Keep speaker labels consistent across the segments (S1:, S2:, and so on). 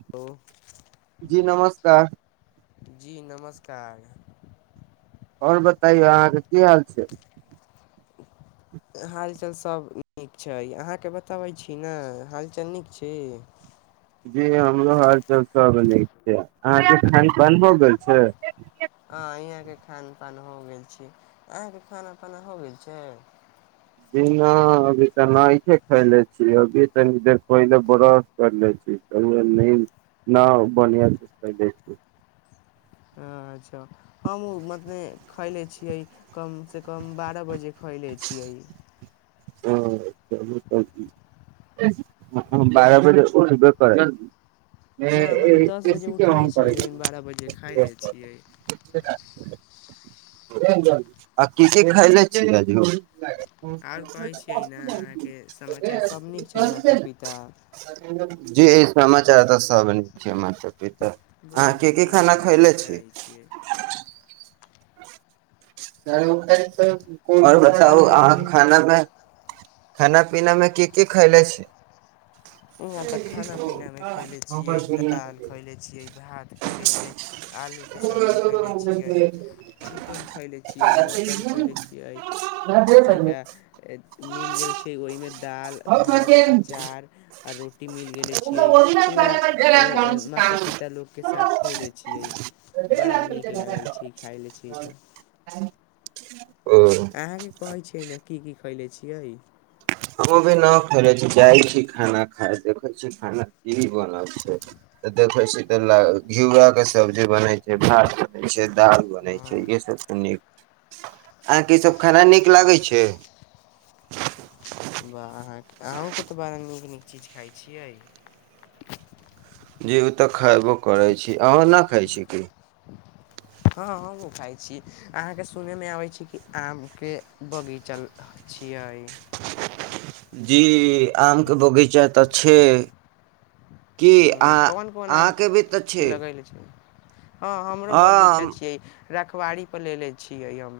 S1: [unintelligible]
S2: जी नमस्कार।
S1: जी नमस्कार।
S2: आओर बताइयौ अहाँके की हाल छै।
S1: हालचाल सभ नीक छै अहाँके बताबै छी न हालचाल नीक छी।
S2: जी हमरो हालचाल सब नीक छै अहाँके खान पान हो गेल छै।
S1: हँ इहाँके खान पान हो गेल छै अहाँके खाना ताना हो गेल छै।
S2: जी नहि अभी तऽ ने खैले छीय अभी तनी देर पहिले बड़स। कर ले छी न बढ़िया।
S1: अच्छा हम ओ मतने खैले छियै कमसँ कम बारह बजे। खैयले छियै।
S2: ओ च बारह बजे उठबे करे।
S1: नहि मने दस बजे
S2: एसी
S1: उठले
S2: केन
S1: छियै
S2: कर।
S1: लेकिन बारह बजे खाय ले छियै
S2: [unintelligible] आ कीसी खयले चल गेलीयो।
S1: आओर कहै छियै ने अहाँके समाचार सब नीक छै माता पिता
S2: [unintelligible] जी समाचार तऽ सब बन छै माता पिता। अहाँ
S1: बस
S2: के के
S1: नीक
S2: खाना
S1: रहैके
S2: खयले छी?
S1: चाहै छियै
S2: ओर
S1: हँ आओर
S2: बताउ
S1: बोलै
S2: अहाँ
S1: छी
S2: खानामे खाना-पीना मे की की खयले छी।
S1: यहाँ तऽ खाना-पीना में खयले छियै दाल खयले छियै भात खैले छियै आलूके सब्जी खैले छियै। चिकन खैले छियै मटन खैले छियै कतैका ए मिल गेल छै ओहिमे दाल भात अँचार। आ रोटी मिल गेले छियै पूरा ए-ए माता पिता लोकके साथ खैले छियै। बड़ा नीक लागल छी खाय ल छी तऽ।
S2: [unintelligible] ओ
S1: अहाँके कहै छियै ने की की खैले छियै।
S2: हम भी नऽ खैले छी जाइ छी खाना खाय देखै छी खाना ई बनल छै त देखे छी त लऽ घिआरा के सब्जी बने भात बनै छै दाल बनै छै
S1: हँ
S2: इे सब त नीक। अहाँ के इ सब खाना नीक लागै छै।
S1: वाह अहाँ अहूँके तऽ बारा नीक-नीक चीज खाइ छियै।
S2: जी ओ तऽ खेबो करै छी अहाँ न खाय छी की?
S1: हँ हमहूँ खाइ छी अहाँके सुनेमे आबै छै कि आमके बगीचा छियइ।
S2: जी आमके बगीचा तऽ छैे। की अहाँ
S1: कोन कोन आम
S2: अहाँके भी तऽ छै।
S1: लगैले हँ हमरो बगीचा
S2: हँ
S1: छियै रखवारीपर लेलेे छियै हम।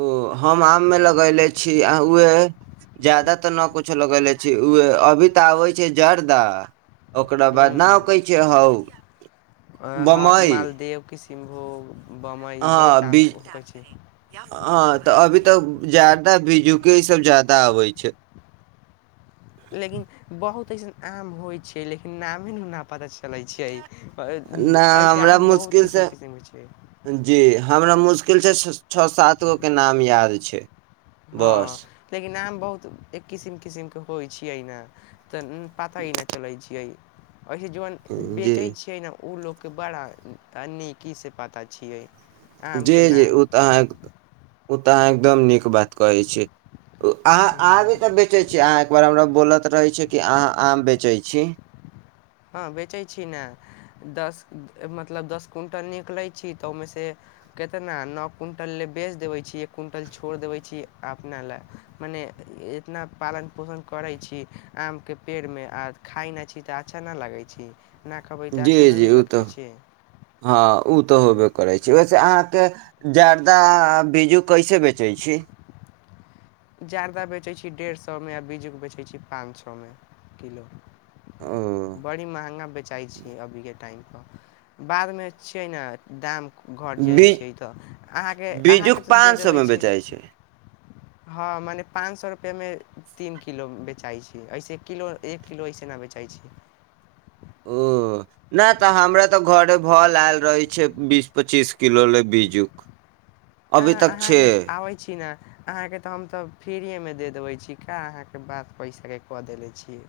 S2: ओ हम आममे लगयले छी आ उएह ज्यादा तऽ न कुछो लगेले छी उहे अभी तऽ आबै छै जरदा। ओकरा बाद नाव कहै छै हउ
S1: ह मालदेव किसमभोग।
S2: हँ बी हँ तऽ अभी तक ज्यादा बिजू के ई सब जादा अबै छै।
S1: लेकिन बहुत अइसन आम होइ छै लेकिन नामे न हमरा पता चलै छियै। पर
S2: न
S1: ऐसे
S2: हमरा
S1: आम बहुत
S2: मुश्किल से
S1: किसिम किसिमके छै।
S2: जी हमरा मुश्किल स छऽ सात गो के नाम याद छै। बस
S1: हँ लेकिन आम बहुत एक किसिम किसिमके होइ छियै यैन। तन पता ही न चलै छियै एहि जुअन
S2: जी
S1: बेचै छियै न उ लोकके बड़ा अ नीकी से पता छियै।
S2: जी
S1: आमके
S2: जी
S1: नाम
S2: ओ तऽ अहाँके उ तऽ अहाँ एकदम नीक बात कहै छियै अहा अहाँ
S1: हम्म।
S2: भी तऽ बेचै छियै अहाँ ओ बरा हमरा बोलत रहै छै कि अहाँ आम बेचै छी।
S1: हँ बेचै छी ने दस मतलब दस कुंटल निकलै छी तऽ ओहिमे से। केतना नो कुणटल लए बेच देबै छी एक कुंटल छोड़ देबै छी अपना लए। मने इतना पालन पोषण करै छी आमके पेड़मे आ खाइ न छी तऽ अच्छा न लगै छि।
S2: जी जी उ तऽ हँ उ तऽ
S1: हूँ,
S2: होबे करे वैसे अहाँके जर्दा आ बीजू कैसे बेचै छी?
S1: जर्दा बेचै छी डेढ़ सौ मे आ बीजु बेचै छी पाँन सौ मे किलो।
S2: ओ
S1: बड़ी महँगा बेचाइ छियै अभी के टाइम प बादमे छियै ने। दाम घट जाइ
S2: बी
S1: छै तऽ अहाँके-
S2: बीजू
S1: अहाँके तऽ
S2: पाँच
S1: देऽ
S2: सए
S1: देबै
S2: मे
S1: छै।
S2: बेचाइ
S1: हँ मने पान सौ रुपये मे तीन किलो बेचाइ छी अइसे एक किलो एक किलो अइसे न बेचइ छी। हँ
S2: नै तऽ हमरा तऽ घरे भल आयल रहइ छै बीस पचीस किलो ले बीजुक।
S1: अहाँ - अहाँके त आबै छी ने अहाँके तऽ हम तऽ फ्रीएमे देऽ देबै छी कहाँ अहाँक बात पैसाके कऽ देेले छी।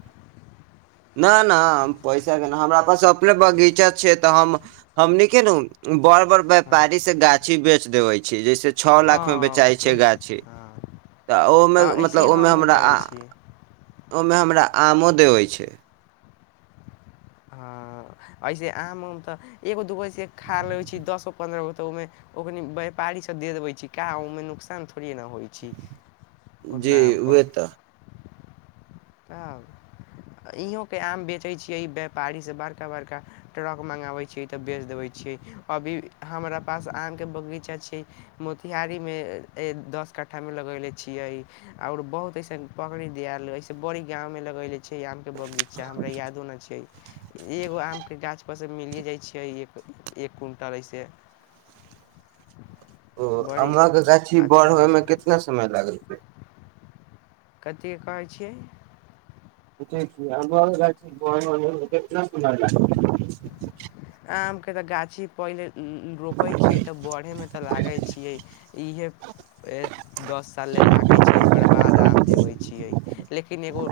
S2: नऽ नऽ हम पैसा के न हमरा पास अपने बगीचा छै तऽ हम हमनी के नु बड़ - बड़
S1: हँ
S2: व्यापारी से गाछी बेच देबइ छी जैसे छ‌ऽ
S1: हँ
S2: लाख मे बेचाइ छै
S1: ओहि
S2: गाछी
S1: हँ
S2: तऽ ओ मे
S1: हँ ऐसे
S2: मतलब ओम्मे
S1: हमहूँ
S2: हमरा
S1: करै छियै
S2: ओम्मे हमरा आमो देबइ छै।
S1: हँ अइसे आम हम तऽ एगो दूगो से खा लेबै छी दस गो पन्द्रह गो तऽ ओमे ओखनी व्यापारी सब दे देबै छी का ओउमे नुकसान थोड़िये न होइ छी
S2: जी
S1: ओतना आम पऽ।
S2: उहे तऽ
S1: तब इहों के आम बेचै छियै व्यापारी से बड़का- बड़का ट्रक मङ्गाबै छियै तऽ बेच देबै छियै अभी हमरा पास आम के बगीचा छै। मोतिहारी मे दस कट्ठा में लगैले छीयइ और बहुत अइसन पकड़ी दियाल बड़ी गाँव मे लगैले छी आम के बगीचा हमरा यादो न छै। एगो आम के गाछ पर सँ मिलिये जाइ छय एक, एक क्विंटल अइसे।
S2: ओ
S1: बड़ी
S2: आमक गाछी
S1: अच्छा
S2: बढ़य
S1: होइ
S2: मे
S1: छै
S2: कितना समय लागय छै।
S1: कथी कहै छियै?
S2: पुछय छी आमक गाछी बढ़ऽ मे कितना समय लागय छै।
S1: आमके तऽ गाछी पहिले रोपै छियै तऽ बढ़ै मे तऽ लागै छियै इएहे ए दस साले लागै छै ओकर बाद आम देबै छियै लेकिन एगो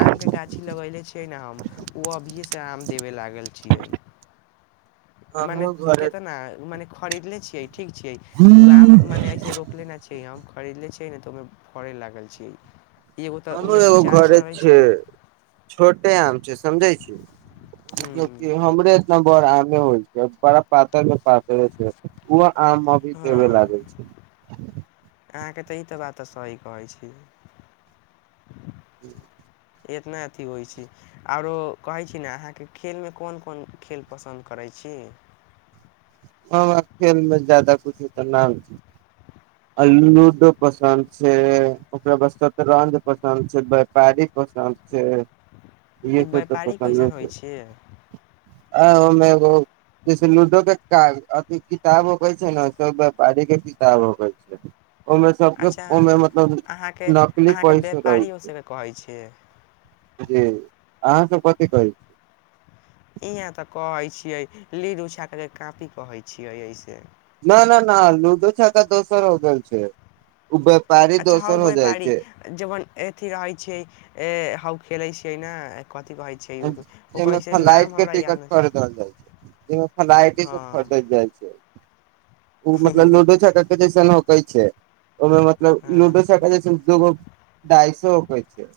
S1: आमके गाछी लगैले छियै ने हम ओ अभिये से आम देबे लागल छियइ। मने
S2: हमरो घरे
S1: केतना मने खरीदले छियै ठीक छियै ओ आम मने अइसे रोक लेने छियै हम खरीदले छियै ने त ओमे फड़ै लागल छियै एगो तऽ
S2: हमरो
S1: ओमे दू
S2: एगो
S1: चार गो
S2: घरे
S1: रहै छै।
S2: छोटे आम छै समझै छी
S1: ह
S2: कियाकि हमरे बड़ आमे होइ छै बड़ा पातर मे प ओ आम अभी देबे लागै
S1: हँ
S2: छै।
S1: अहाँके तऽ ई तऽ बात तऽ सही कहै छी।
S2: हूँ
S1: एतना अथी होइ छी। आरो कहै छी ने अहाँके खेल मे कोन - कोन खेल पसन्द करै छी?
S2: हम आब खेल मे ज्यादा कुछो त ना आ लूडो पसन्द छै ओकरा बाद शतरंज पसन्द छै वैपारिक पसंद छै [unintelligible]
S1: ई
S2: छै त
S1: व्यापारी कैसन
S2: पसंदे
S1: होइ
S2: छै।
S1: छी
S2: आ इहो मे एगो जैसे लूडो के एकटा अथि काग- किताब अबै छै ने सब व्यापारी के किताब अबै छै। ओइमे सबके
S1: अच्छा
S2: ओइमे मतलब
S1: अहाँके
S2: नकली
S1: अहाँके
S2: पइस रहै
S1: व्यापारियो
S2: छै।
S1: सभके कहै छियै
S2: जी अहाँ सब कथी कहै
S1: इहाँ तऽ कहै छियै लीडो छापै के कॉपी कहै छियै अइसे।
S2: न -न -न लूडो छका दोसर हो गेल छै, व्यापारी दोसर हो जाइ छै।
S1: जेमन एथी रहै छियै हउ खेलै छियै ने कथी कहै छै,
S2: जैमे फलाइट के टिकट
S1: नहि
S2: पर द जाइ छै। ऐमे
S1: छै
S2: फलाइटेके फटै जाइ छै। ओ मतलब
S1: हँ
S2: लूडो छका के जैसन होकै छै, ओहिमे मतलब
S1: हँ
S2: लूडो छक्का जैसन दूगो आइ सोपै छै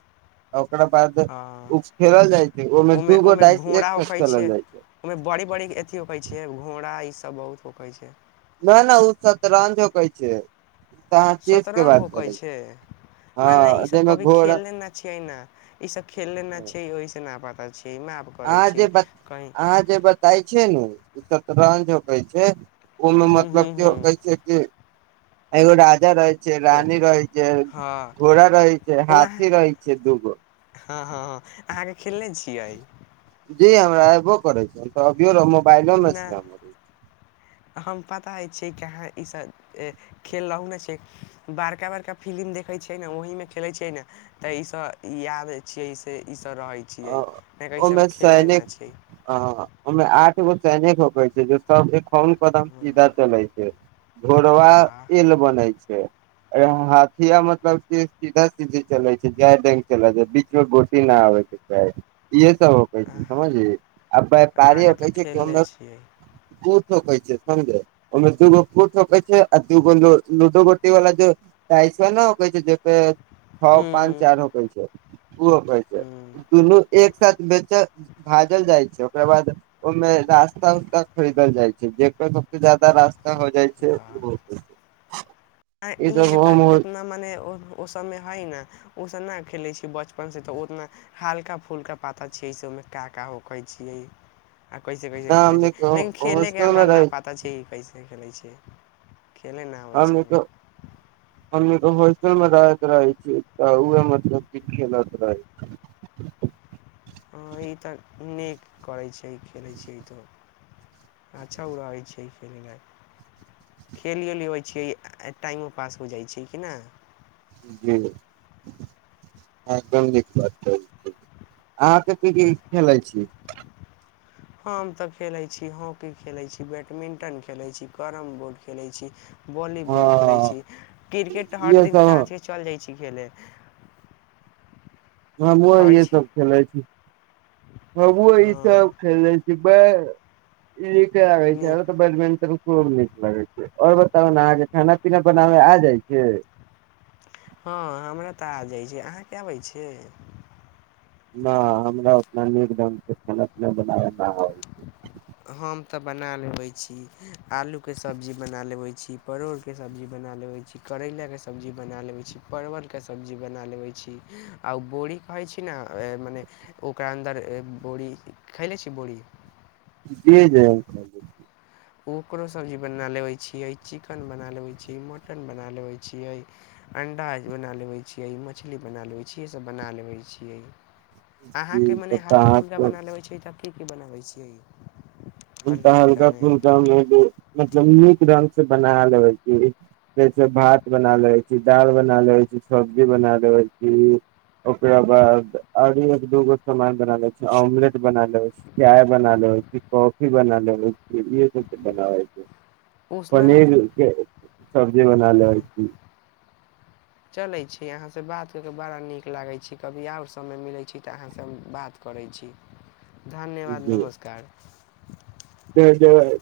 S2: ओकरा बाद
S1: हँ
S2: उ खेलल जाइ छै। ओहिमे
S1: ओमे
S2: दूगो
S1: -ओमे
S2: डाइस एक
S1: घोड़ा
S2: साथ
S1: उखै
S2: खेलल
S1: छै।
S2: जाइ
S1: ओमे बड़ी - बड़ी अथी होइ छै घोड़ा ई सभ बहुत होकै छै।
S2: न - न ओ सतरंज होकै छै, अहाँ चेस के
S1: सतरङ्ग
S2: बात
S1: होकै
S2: करै छी
S1: छै, मने
S2: हँ
S1: ईस सभ
S2: जाहिमे
S1: कभी
S2: घोड़ा
S1: खेलने ना छियै ना, इ सब खेलने ना छी ओहिस न पता छी न आब
S2: अहाँ जे बता, अहाँ जे बता ताइ छै नू सतरंज होकै छै, ओमे
S1: हूँ हूँ
S2: मतलब के
S1: हूँ
S2: कहै छै कि, एगो राजा रहै छै,
S1: ओ
S2: रानी रहै छै,
S1: हँ
S2: घोड़ा रहै छै,
S1: ओ अहाँ
S2: हाथी रहै छै, दूगो।
S1: हँ - हँ अहाँके खेलने छियै।
S2: जी हमरा एबो करे छै, हम त अभियो मोबाइलो मे
S1: ना
S2: छी हमर
S1: [inaudible] हम पता अइ छै, अहाँ ई सभ खेलनहूँ नै छिअइ बड़का - बड़का फिलिम देखै छियै ने ओही मे खेलै छै ने त ई सब आबै छियै सै ई सब रहै छै, छियै नै त ई सब हम खेलने ना छिअइ।
S2: ह अमे आठ एगो सैनिक होकै छै, सब एकहुन कदम सीधा चलै छै, घोरबा
S1: वाह
S2: ऐल बनै छै। अरे हं हाथिया मतलब के सीधा सीधे चले छै, जाय डेग चलै छै बीच में गोटी न आबे के चाही ईहे सब होकै छै, समझलही आ बैपारी
S1: अहाँके तऽ
S2: आबै छै
S1: खेलले
S2: हमे
S1: छियै
S2: [unintelligible] ओहिमे दूगो फूट होकै छै, आ दूगो लू लूडो गोटी वाला टाइस ने होकै छै, से छओ पाँच
S1: ह्म
S2: चार होकै छै, उ होकै
S1: ह्म
S2: छै,
S1: ह्म
S2: दुनू एक साथ बेच भादल जाइ छै, ओकरा बाद ओइमें रास्ता उस्ता खरीदल जाइ छै। जेकर सबसं जादा रास्ता हो जाइ छै,
S1: वाह
S2: ओ ई सब
S1: इहाँके त
S2: हम
S1: इतना मने ओ सबमे हइ न ओ सब नं खेलै छी बचपनसे‌ त ओतना हाल्का फूलका पाता छियै से ओहिमे का - का होखै छियै। आ कैसे - कैसे खेले छी
S2: हमनी के
S1: लेकिन खेले के
S2: हॉस्टल मे
S1: हमरा न
S2: रह
S1: पता पता छै कैसे खेलै छिअइ खेलै नै आबै छै हमरा
S2: हमनीके होस्टल मे रहैत रहै छिअइ त उहे मतलब की खेलत रहे,
S1: [inaudible] हँ ई त नीक करै छिअइ खेलै छिअइ त, अच्छा ऊ रहय छै खेलइ मे। खेलिओ लेबै छियै आ टाइमो पास हो जाइ छै कि ना
S2: अहाँ एकदम नीक बात कहय छियै अहाँके की - की खेलाई छिअइ
S1: हम त खेलै छी, हॉकी खेलै छी, बैडमिंटन खेलै छी, कैरम बोर्ड खेलै छी, वॉलीबॉल खेलै
S2: हँ
S1: छी, क्रिकेट त हर
S2: इहे
S1: दिन
S2: सब
S1: सांझे चल जाइ छी, खेलय
S2: हमहु
S1: कहै
S2: इहे
S1: छी
S2: सब खेलो छी हम इ
S1: हँ
S2: सब खेलै छी। कि बै ई एकरा आबय छै,
S1: नीक
S2: हमरा तै बैडमिंटन खुब नीक लगै छै और बताउ नै अहाँके खाना-पीना बनाबे आ जाइ छै।
S1: हां हमरा त आ जाइ छै, अहाँके आबै छै?
S2: ना हमरा उतना नीक ढंग से खाना-पीना बनाबै नै आबे छै।
S1: हम त बना लेबै छी, आलूके सब्जी बना लेबै छी। परोड़के सब्जी बना लेबै छी, करेलाके सब्जी बना लेबै छी, परवलके सब्जी बना लेबै छी। आ उ बोरी कहै छी नै ए मने ओकरा अन्दर ए बोरी खयलै छीयै बोरी?
S2: जी-जी।
S1: ओकरो सब्जी बना लेबै छियै, चिकेन बना लबै छियै, मटन बना लेबै छियै। अण्डा के बना लेबै छियै, मछली बना लेबै छियै, इहे सब बना लेबै छियै। अहाँ
S2: जी
S1: के मने
S2: तब तऽ
S1: हल्का-फुल्का
S2: अहाँ
S1: बना लेबै छीयै तऽ की-की बनाबै छियै।
S2: हम
S1: हल्के
S2: तै
S1: फुल्कामे
S2: हल्का-फुल्का मे जे मतलब नीक ढंग से बना लेबे छीयै। जैसे भात बना लै छी, दाल बना लेैबे छी, सब्जी बना लेैबे छी। ओकरा बाद अभी एक दूगो सामान बना लै छीयै, ऑमलेट बना लेबै छी। चाय बना लेबै छीयै, को फी बना लेबै छीयै, ईहे सब तऽ बनाबै छीयै,
S1: उसनल
S2: पनीर के सब्जी बना लेबै छी।
S1: चलय छी अहाँ से बात करके बड़ा नीक लागै छै कभी और समय मिलय छै तऽ अहाँ से हम बात करय छी। धन्यवाद, नमस्कार।
S2: नमस्कार।